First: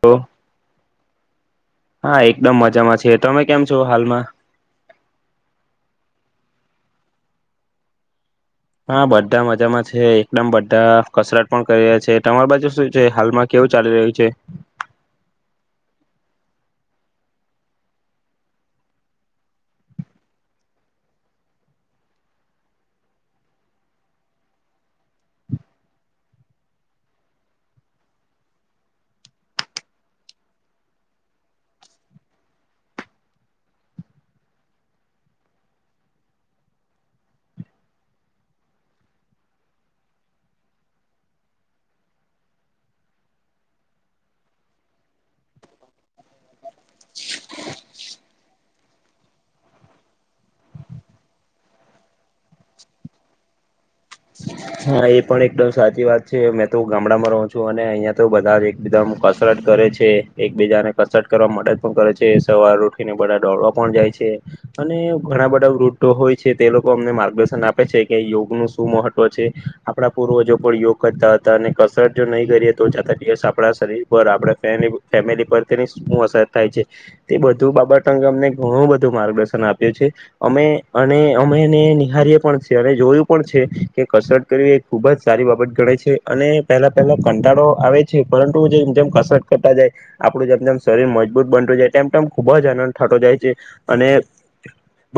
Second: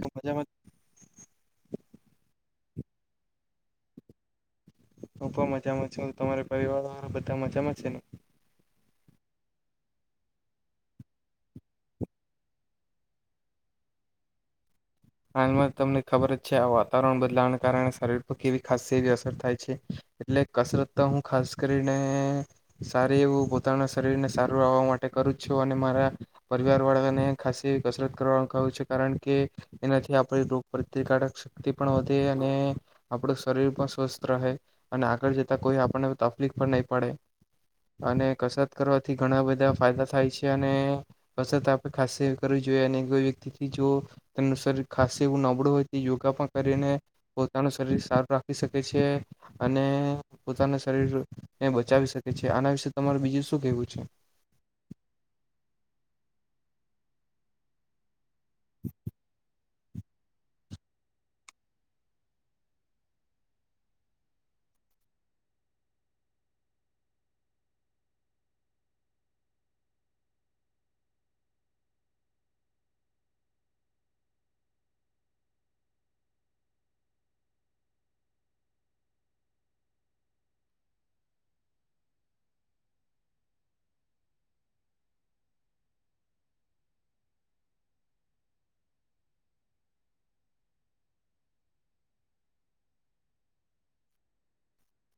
હ મજામાં હા એક એકદમ મજામાં છે તમે કેમ છો હાલમાં? હું પણ મજામાં છું તમારા પરિવાર વાળા મજા મેં છે. હા બધા મજામાં છે એકદમ બધા કસરત પણ કરી રહ્યા છે તમાર બાજુ શું છે હાલમાં કેવું ચાલી રહ્યું છે? હાલમાં તમને ખબર જ છે આ વાતાવરણ બદલાવવાને કારણે શરીર પર કેવી ખાસી એનાથી આપણી રોગ પ્રતિકારક શક્તિ પણ વધે અને તેમનું શરીર ખાાસસી એવું નબળું હોય તે યોગા પણ કરીને પોતાનું શરીર સારું રાખી શકે છે અને પોતાના શરીરને બચાવી શકે છે આના વિશે તમારું બીજું શું કેવું છે? હા એ પણ એકદમ સાચી વાત છે મેં તો ગામડામાં રહો છું અને અહિયાં તો બધા જ એકદમ કસરત કરે છે એકબીજાને કસરત કરવા મદદ પણ કરે છે સવાર ઉઠીને બધા દોડવા પણ જાય છે અને ઘણા બધા વૃદ્ધો હોય છે તે લોકો અમને માર્ગદર્શન આપે છે કે યોગ નું શું મહત્વ છે. આપડા પૂર્વજો પણ યોગ કરતા હતા અને કસરત જો નહી કરીએ તો જાતા દિવસ આપડા શરીર પર આપ ફેમિલી પર તેની શું અસર થાય છે તે બધું બાબત અંગે અમને ઘણું બધું માર્ગદર્શન આપ્યું છે અમે અને અમેને નિહારીએ પણ છે અને જોયું પણ છે કે કસરત એ ખુબ જ સારી બાબત ગ છે અને પહેલા પહેલા કંટાળો આવે છે પરંતુ જેમ જેમ કસરત કરતા જાય આપડું જેમ જેમ શરીર મજબૂત બનતું જાય તેમ તેમ ખુબ જ આનંદ થાતો જાય છે અને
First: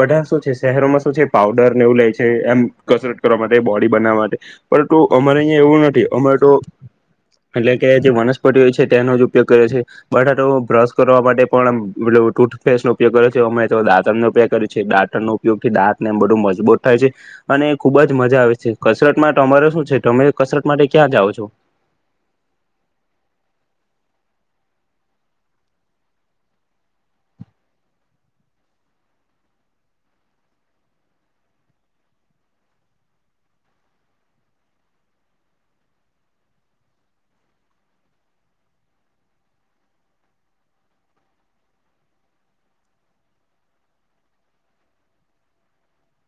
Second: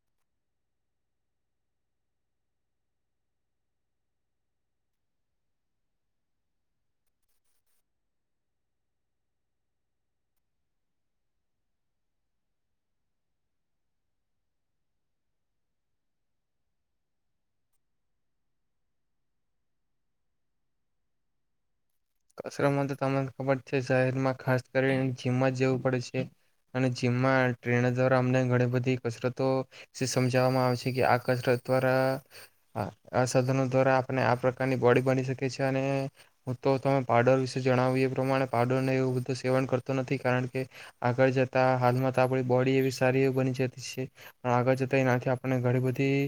બધા શું છે શહેરોમાં શું છે પાવડરને એવું લે છે એમ કસરત કરવા માટે બોડી બનાવવા પરંતુ અમારે અહીંયા એવું નથી અમારે તો એટલે કે જે વનસ્પતિ હોય છે તેનો જ ઉપયોગ કરે છે બધા તો બ્રશ કરવા માટે પણ ટૂથપેસ્ટ નો ઉપયોગ કરે છે અમે તો દાંતણનો ઉપયોગ કરે છે દાંતણનો ઉપયોગથી દાંત ને બધુ મજબૂત થાય છે. અને ખુબ જ મજા આવે છે. કસરત મા તમારે શું છે તમે કસરત માટે ક્યાં જાઓ છો? કસરમાં તો તમને ખબર છે શહેરમાં ખાસ કરીને જીમમાં જવું પડે છે અને જીમમાં ટ્રેનર દ્વારા અમને ઘણી બધી કસરતો સમજાવવામાં આવે છે કે આ કસરત દ્વારા આ સાધનો દ્વારા આપને આ પ્રકારની બોડી બની શકે છે. અને હું તો તમે પારડર વિશે જણાવી એ પ્રમાણે પાવડર ન એવું બધું સેવન કરતો નથી કારણ કે આગળ જતા હાલમાં તો આપણી બોડી એવી સારી એવી બની જતી છે પણ આગળ જતા એનાથી આપણને ઘણી બધી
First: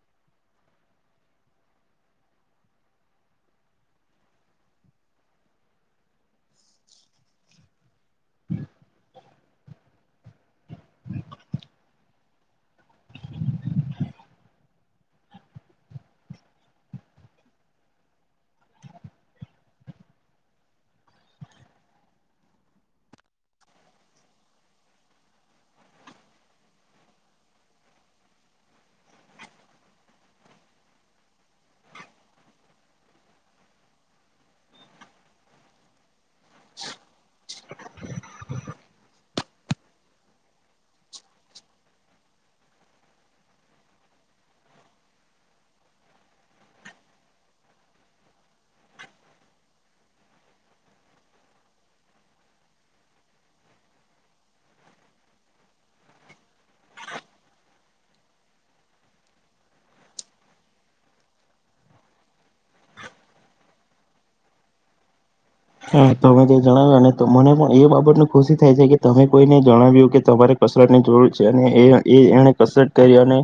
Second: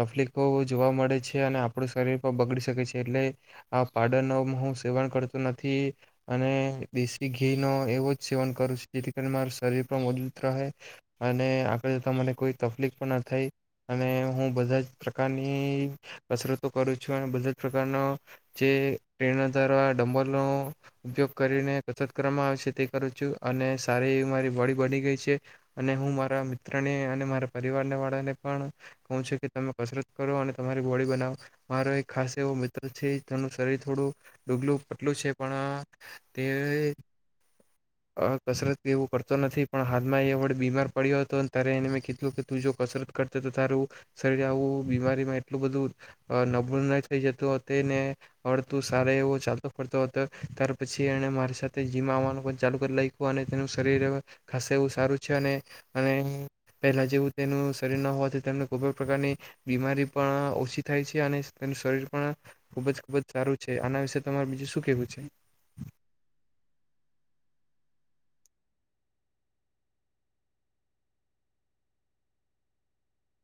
તકલીફો જોવા મળે છે અને આપણું શરીર પણ બગડી શકે છે એટલે આ પાડર નો હું સેવન કરતો નથી અને દેશી ઘી નો એવો જ સેવન કરું છું જેથી કરીને મારું શરીર પણ મજબૂત રહે અને આગળ જતાં મને કોઈ તકલીફ પણ ન થાય અને હું બધા જ પ્રકારની કસરતો કરું છું અને બધા જ પ્રકારનો જે પ્રેરણા તરવા ડમબલનો ઉપયોગ કરીને કસરત કરવામાં આવે છે તે કરું છું અને સારી એવી મારી બોડી બની ગઈ છે અને હું મારા મિત્રને અને મારા પરિવાર વાળા ને પણ ક છું કે તમે કસરત કરો અને તમારી બોડી બનાવો મારો એક ખાસ એવો મિત્ર છે તેનું શરીર થોડું ડગલું પટલું છે પણ તે અ કસરત એવું કરતો નથી પણ હાલમાં એ વડ બીમાર પડ્યો હતો તારે એને મે કીધું તું જો કસરત કરતો તો તારું શરીર આવું બીમારીમાં એટલું બધું નબળું ન થઈ જતું ને [unintelligible] એવો ચાલતો ફરતો હતો તાર પછી એને મારી સાથે જીમ આવવાનું પણ ચાલુ કરી લાયખુ અને તેનું શરીર ખાસુ એવું સારું છે અને અને પહેલા જેવું તેનું શરીર ના હોવાથી તેમને કોઈ પણ પ્રકારની બીમારી પણ ઓછી થાય છે અને તેનું શરીર પણ ખુબ જ ખુબ જ સારું છે. તે આના વિશે તમારે બીજું શું કેહેવું છે? હા તમે જે જણાવ્યું ને તો મને પણ એ બાબતને ખુશી થાય છે કે તમે કોઈને જણાવ્યું કે તમારે કસરત ની જરૂર છે અને એ એ એને કસરત કરી અને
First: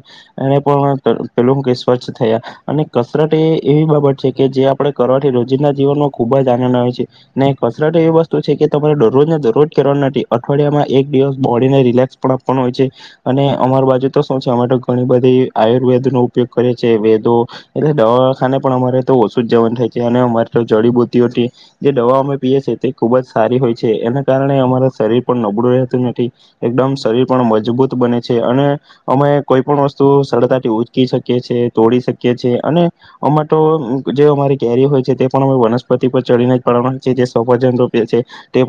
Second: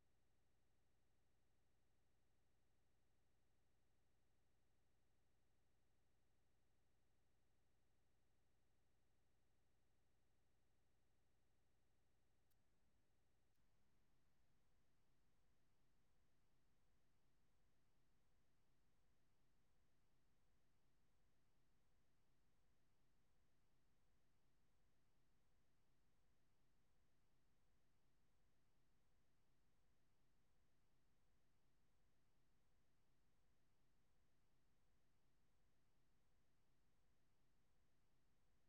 એને પણ પેલું કે સ્વચ્છ થયા અને કસરત એ એવી બાબત છે કે જે આપણે કરવાથી રોજિંદા જીવનનો ખુબ જ આનંદ આવે છે. અને કસરત એવી વસ્તુ છે કે તમારે દરરોજ દરરોજ કરવાના નથી અઠવાડિયામાં એક દિવસ બોડીને રિલેક્સ પણ આપવાનો હોય છે. અને અમાર બાજુ તો શું છે અમારે તો ઘણી બધી આયુર્વેદ નો ઉપયોગ કરે છે વેદો એટલે દવાખાને પણ અમારે તો ઓછું જવાનું નથાય છે અને અમારે તો જડીબુટીઓ જે દવા અમે પીએ છીએ તે ખૂબ જ સારી હોય છે. એના કારણે અમારા શરીર પણ નબળું રહેતું નથી એકદમ શરીર પણ મજબૂત બને છે અને અમે કોઈ પણ વસ્તુ સરળતાથી ઉચકી શકીએ છ છેએ તોડી શકીએ છીએ અને અમા તો જે અમારી કેરી હોય છે તે પણ અમે વનસ્પતિ પર ચડીને [unintelligible] તે પણ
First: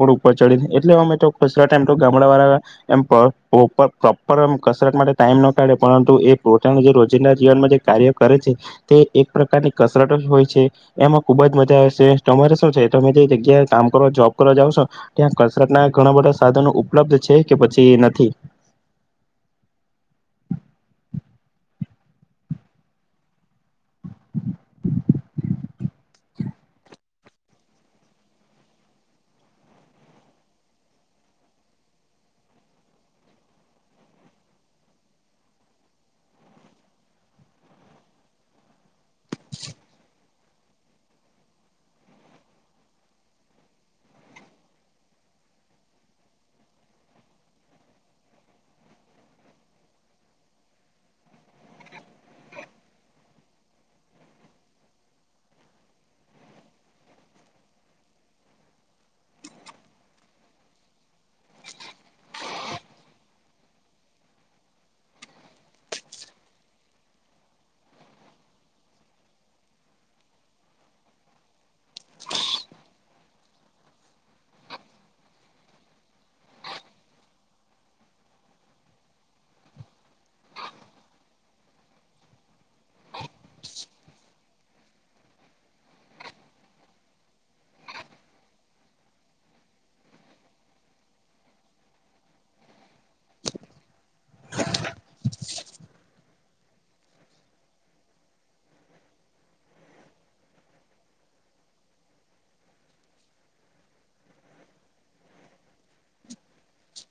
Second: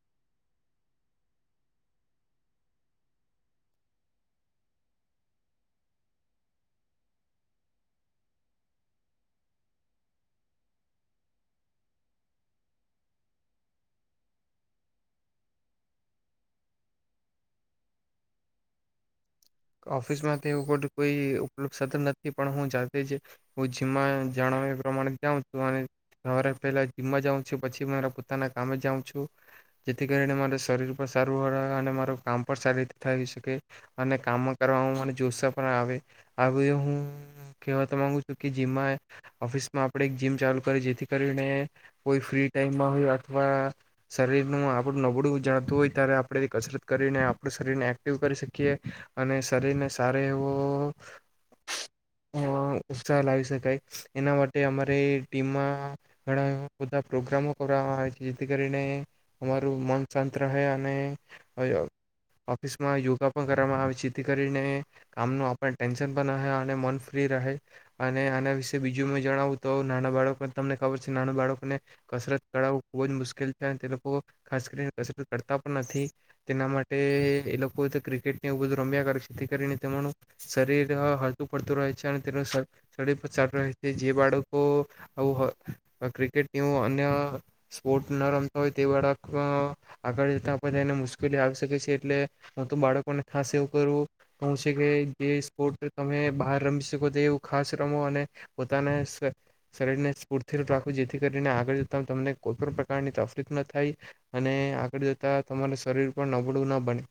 ઉપર ચડી એટલે અમે તો [unintelligible] એમ ગામડા વાળા એમ પ પૉપ પ્રોપર કસરત માટે ટાઈમ ના કાઢે પરંતુ એ પોતાનું જે રોજિંદા જીવનમાં જે કાર્ય કરે છે તે એક પ્રકારની કસરત જ હોય છે. એમાં ખુબ જ મજા આવે છે. તમારે શું છે? તમે જે જગ્યાએ કામ કરો જોબ કરવા જાાવ છો ત્યાં કસરતના ઘણા બધા સાધનો ઉપલબ્ધ છે કે પછી નથી. ઓફિસમાં તો એવું બધું કોઈ ઉપલબ્ધ સાધન નથી પણ હું જાતે જ હું જીમમાં જણાવ્યા પ્રમાણે જાઉં છું અને સવારે પહેલા જીમમાં જાઉં છું પછી મારા પોતાના કામે જાઉં છું જેથી કરીને મારા શરીર પણ સારું અને માર કામ પણ સારી રીતે થઈ શકે અને કામ કરવામાં મને જોસા પણ આવે આ બધ હું કહેવા તો માંગુ છું કે જીમમાં ઓફિસમાં આપણે એક જીમ ચાલુ કરી જેથી કરીને કોઈ ફ્રી ટાઈમમાં હોય અથવા શરીરનું આપણું નબળું જાણતું હોય ત્યારે આપણે કસરત કરીને આપણું શરીરને એક્ટિવ કરી શકીએ. અને શરીરને સારો એવો ઉત્સાહ લાવી શકાય એના માટે અમારે ટીમમાં ઘણા એ બધા પ્રોગ્રામો કરવામાં આવે છે જેથી કરીને અમારું મન શાંત રહે અને ઓફિસમાં યોગા પણ કરવામાં આવે છે. જેથી કરીને કામ નું આપણ ટેન્શન પણ રહે અને મન ફ્રી રહે અને આના વિશે બીજું મે જણાવું તો નાના બાળકોને તમને ખબર છે નાના બાળકોને કસરત કરાવું ખૂબ જ મુશ્કેલ છે તે લોકો ખાસ કરીને કસરત કરતા પણ નથી તેના માટે એ લોકો તો ક્રિકેટને એવું બધું રમ્યા કરે છે [unintelligible] તેઓનું શરીર હળતું પડતું રહે છે અને તેનું [unintelligible] તો આવું ક્રિકેટવું અન્ય સ્પોર્ટ ન રમતા હોય તે બાળક આગળ જતા પણધા એને મુશ્કેલી આવી શકે છે એટલે હું તો બાળકોને ખાસ એવું કરું છે કે જે સ્પોર્ટ તમે બહાર રમી શકો તે એવું ખાસ રમો અને પોતાના શરીરને સ્ફૂર્તિ રાખો જેથી કરીને આગળ જતા તમને કોઈ પણ પ્રકારની તકલીફ ના થાય અને આગળ જતા તમારા શરીર પણ નબળું ન બને.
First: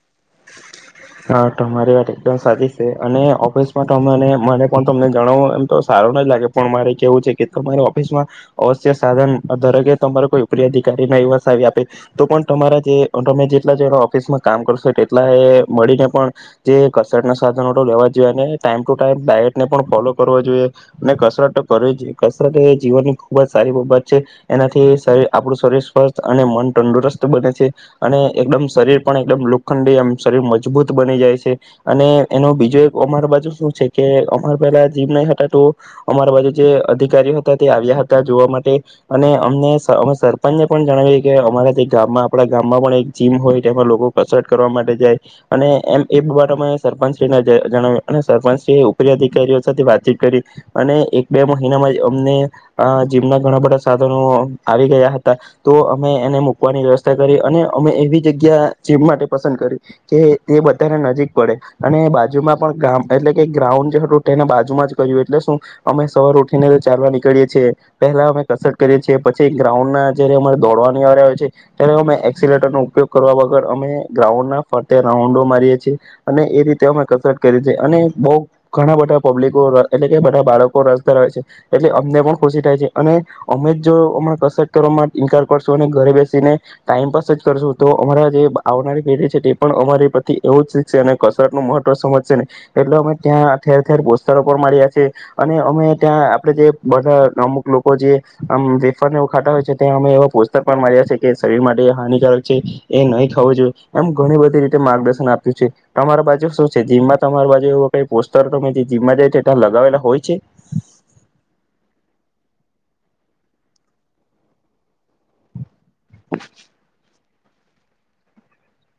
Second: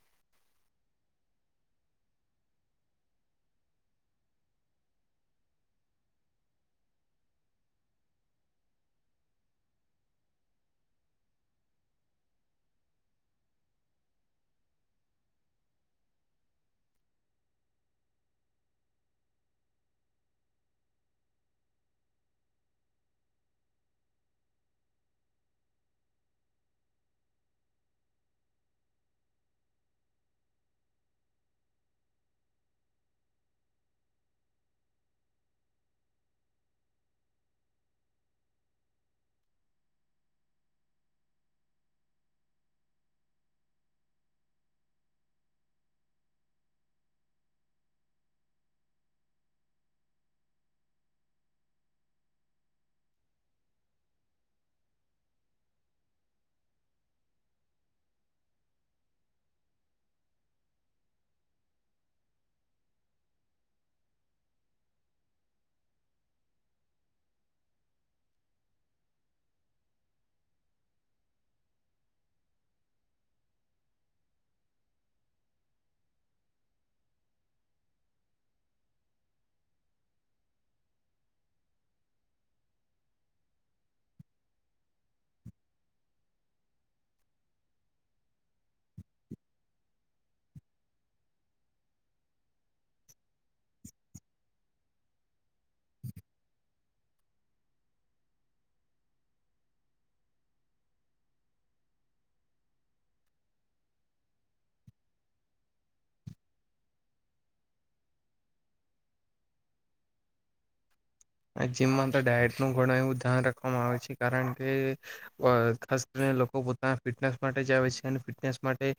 હા તમારી વાત એકદમ સાચી છે અને ઓફિસમાંને મને પણ તમને જણાવું એમ તો સારો ન લાગે પણ મારે કેવું છે કે તમારી ઓફિસમાં અવશ્ય સાધન દરેકે તમારા કોઈ ઉપરી અધિકારી ના વસાવી આપે તો પણ તમારા જે તમે જેટલા જણા ઓફિસમાં કામ કરશો તેટલા મળીને પણ જે કસરતના સાધનો તો લેવા જોઈએ અને ટાઈમ ટુ ટાઈમ ડાયટને પણ ફોલો કરવાો જોઈએ અને કસરત કરવી જોઈએ કસરત એ જીવનની ખુબ જ સારી બાબત છે એનાથી આપણું શરીર સ્વસ્થ અને મન તંદુરસ્ત બને છે અને એકદમ શરીર પણ એકમ લુખંડીમ શરીર મજ મજબૂત બની જાય છે અને એનો બીજો એક અમારા બાજુ શું છે કે અમારા પેલા જીમ નહી હતા તો અમારા બાજુ જે અધિકારીઓ હતા તે આવ્યા હતા જોવા માટે અને અમને અમે સરપંચને પણ જણાવએ કે અમારા જે ગામમાં આપણા ગામમાં પણ જીમ હોય તેમાં લોકો કસરત કરવા માટે જાય અને એમ એર અમે સરપંચશ્રીને જણાવ્યું અને સરપંચશ્રી એ ઉપરી અધિકારીઓ સાથે વાતચીત કરી અને એક બે મહિનામાં અમને જીમના ઘણા બધા સાધનો આવી ગયા હતા તો અમે એને મૂકવાની વ્યવસ્થા કરી અને અમે એવી જગ્યા જીમ માટે પસંદ કરી કે એ બધાને નજીક પડે અને બાજુમાં પણ ગામ એટલે કે ગ્રાઉન્ડ જે હતું તેને બાજુમાં જ કર્યું એટલે શું અમે સવાર ઉઠીને ચાલવા નીકળીએ છીએ પેલા અમે કસર કરીએ છીએ પછી ગ્રાઉન્ડ ના જયારે અરે દોડવાની આવ્યા હોય છે ત્યારે અમે એક્સલેટર નો ઉપયોગ કરવા વગર અમે ગ્રાઉન્ડના રાઉન્ડો મારીએ છેીએ અને એ રીતે અમે કસરત કરી છેી અને બહ ઘણા બધા પબ્લિકો એટલે કે બધા બાળકો રસ ધરાવે છે એટલે અમને પણ ખુશી થાય છે અને અમે જો અણા કસરત કરવા માટે ઇન્કાર કરશું અને ઘરે બેસીને ટાઈમપાસ જ કરશું તો અમારા જે આવનારી પેઢી છે પણ અમારી પ્રથી એવું જ શીખશે અને કસરત નું મહત્વ સમજશે ને એટલે અમે ત્યાં ઠેર ઠેર પોસ્ટતરો પણ માર્યા છે અને અમે ત્યાં આપડ જે બધા અમુક લોકો જે વેફરને ઉખાતા હોય છે ત્યાં અમે એવા પોસ્ટતર પણ માર્યા છે કે શરીર માટે હાનિકારક છે એ નહી ખવું જોઈએ એમ ઘણી બધી રીતે માર્ગદર્શન આપ્યું છે તમારા બાજુ શું છે જીમમાં તમારી બાજુ એવ કઈ પોસ્ટર તમે જે જીમમાં જાય છે એ લગાવેલા હોય છે જીમમાં તો ડાયટ ન ઘણું એવું ધ્યાન રાખવામાં આવે છે કારણ કે હસ્ત લોકો પોતાના ફિટનેસ માટે જ આવે છે અને ફિટનેસ માટે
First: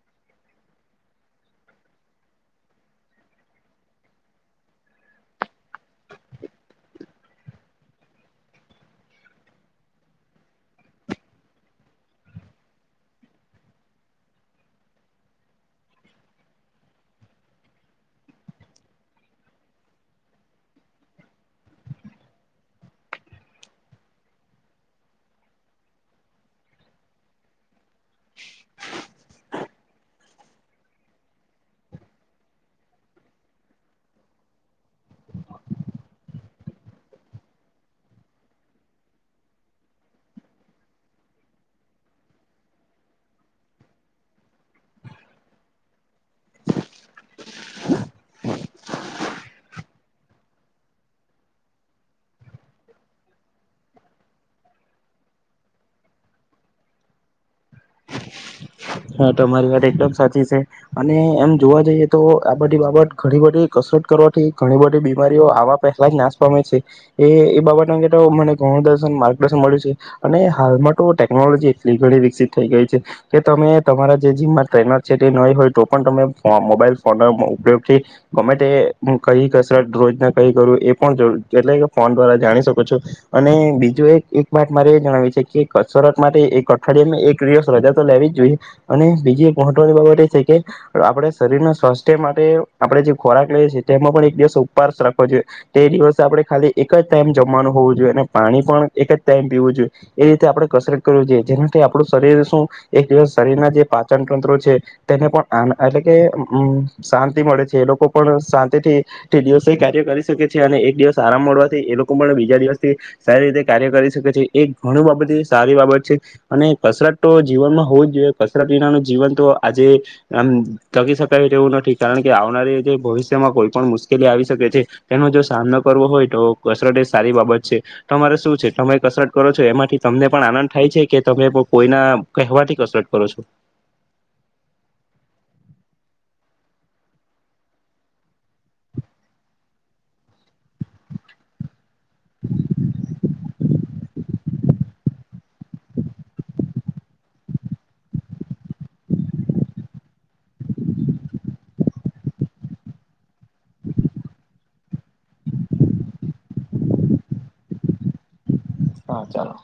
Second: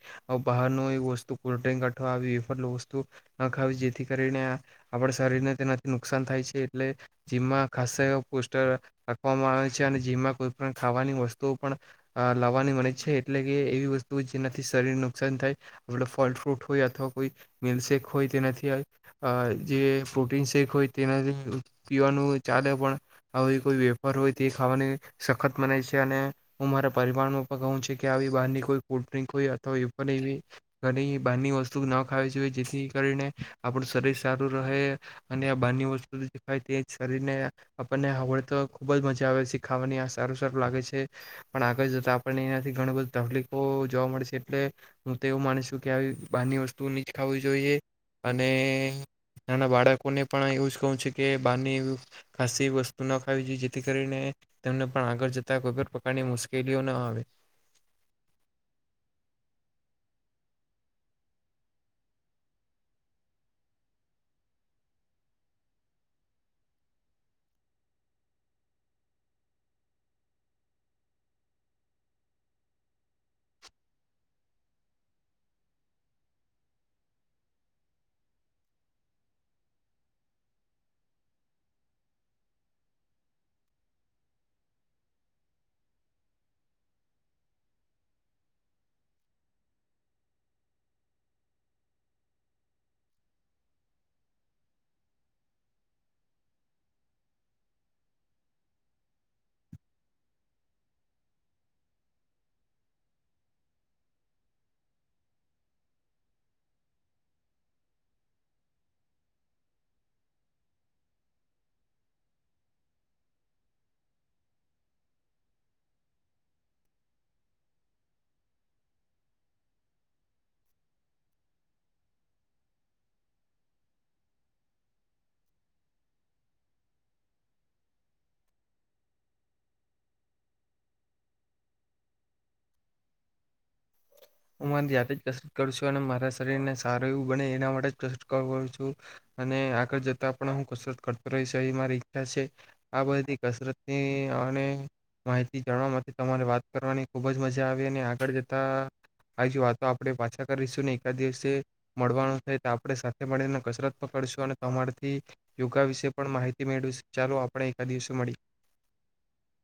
બહારનું એ વસ્તુ કોલ્ડ્રિંક અઠવા એ વસ્તુ ન ખાવી જેથી કરીને આપણા શરીરને તેનાથી નુકસાન થાય છે એટલે જીમમાં ખાસ એ પોસ્ટર રાખવામાં આવે છે અને જીમમાં કોઈ પણ ખાવાની વસ્તુઓ પણ લાવવાની મળે છે એટલે કે એવી વસ્તુ જેનાથી શરીરને નુકસાન થાય આપ ફલ ફ્રૂટ હોય અથવા કોઈ મિલ્લક શેક હોય તેનાથી જે પ્રોટીન શેક હોય તેનાથી પીવાનું ચાલે પણ આવી કોઈ વેપાર હોય તે ખાવાની સખત મનાય છે અને હું મારા પરિવાર ન પણ કહું છે કે આવી બહારની કોઈ કોલ્ડ્રિં કોઈ તો એ પણ એવી ઘણી બાારની વસ્તુ ના ખાવ જોઈએ જેથી કરીને આપણું શરીર સારું રહે અને આ બાની વસ્તુ તે જ શરીરને આપણને આવડ તો ખૂબ જ મજા આવે છે ખાવાની આ સારું સારું લાગે છે પણ આગળ જતા આપણને એનાથી ઘણ બધી તકલીફો જોવા મળે છે એટલે હું તો એવું માની છું કે આવી બની વસ્તુ નની જ ખાવવી જોઈએ અને નાના બાળકોને પણ એવું જ કહું છે કે બારની ખાાસ વસ્તુ ના ખાવી જોઈએ જેથી કરીને તેમને પણ આગળ જતા કોઈ પણ પ્રકારની મુશ્કેલીઓ ના આવે હા તમારી વાત એકદમ સાચી છે અને એમ જોવા જઈએ તો આ બધી બાબત ઘણી બધી કસરત કરવાથી ઘણી બધી બીમારીઓ આવા પહેલા જ નાશ પામે છે એ એ બાબત અંગે મને ઘણું દ માર્ગદર્શન મળ્યું છે અને હાલમાં તો ટેકનોલોજી એટલી ઘણી વિકસિત થઈ ગઈ છે કે તમે તમારા જે જીમમાં ટ્રેનર છે તે નહી હોય તો પણ તમે મોબાઈલ ફોન ના ઉપયોગથી ગમે કઈ કસરત રોજ ના કઈ કરું એ પણ એટલે કે ફોન દ્વારા જાણી શકો છો અને બીજું એક એક વાત મારે એ જણાવી છે કે કસરત મા એક અઠવાડિયા એક દિવસ રજા તો લેવી જ જોઈએ અને બીજી એક મહત્વની બાબત એ છે કે આપણે શરીરના સ્વાસ્થ્ય માટે આપણે જે ખોરાક લઈએ છીએ તેમાં પણ એક દિવસ ઉપવાસ રાખવો જોઈએ તે દિવસે આપણે ખાલી એક જ ટાઈમ જમવાનું હોવું જોઈએ અને પાણી પણ એક જ ટાઈમ પીવું જોઈએ એ રીતે આપણે કસરત કરવી જોઈએ જેનાથી આપણું શરીર શું એક દિવસ શરીરના જે પાચન તંત્રો છે તેને પણ આ એટલે કેમ શાંતિ મળે છે એ લોકો પણ શાંતિથી દિવસે કાર્ય કરી શકે છે અને એક દિવસ આરામ મળવાથી એ લોકો પણ બીજા દિવસથી સારી રીતે કાર્ય કરી શકે છે એ ઘણી બાબત સારી બાબત છે અને કસરત તો જીવનમાં હોવું જ જોઈએ કસરત વિનાનું જીવન તો આજે આમ તકી શકાય તેવું નથી કારણ કે આવનારી જે ભવિષ્યમાં કોઈ પણ મુશ્કેલી આવી શકે છે તેનો જો સામનો કરવો હોય તો કસરત એ સારી બાબત છે તમારે શું છે તમે કસરત કરો છો એમાંથી તમને પણ આનંદ થાય છે કે તમે કોઈના કહેવાથી કસરત કર છો હું મારી જાતે જ કસરત કર છું અને મારા શરીર ને સારું એવું બને એના માટે જ કસરત કરું છું અને આગળ જતા પણ હું કસરત કરતો રહીશ એ મારી ઈચ્છા છે આ બધી કસરતની અને માહિતી જાણવા માટે તમારે વાત કરવાની ખુબ જ મજા આવી અને આગળ આવી જ વાતો આપણે પાછા કરીશું ને એકાદ દિવસે મળવાનું થાય તો આપણે સાથે મળીને કસરત પકડશું અને તમારાથી યોગા વિશે પણ માહિતી મેળવીશ ચાલો આપણે એકાદ દિવસે મળી હા ચાલો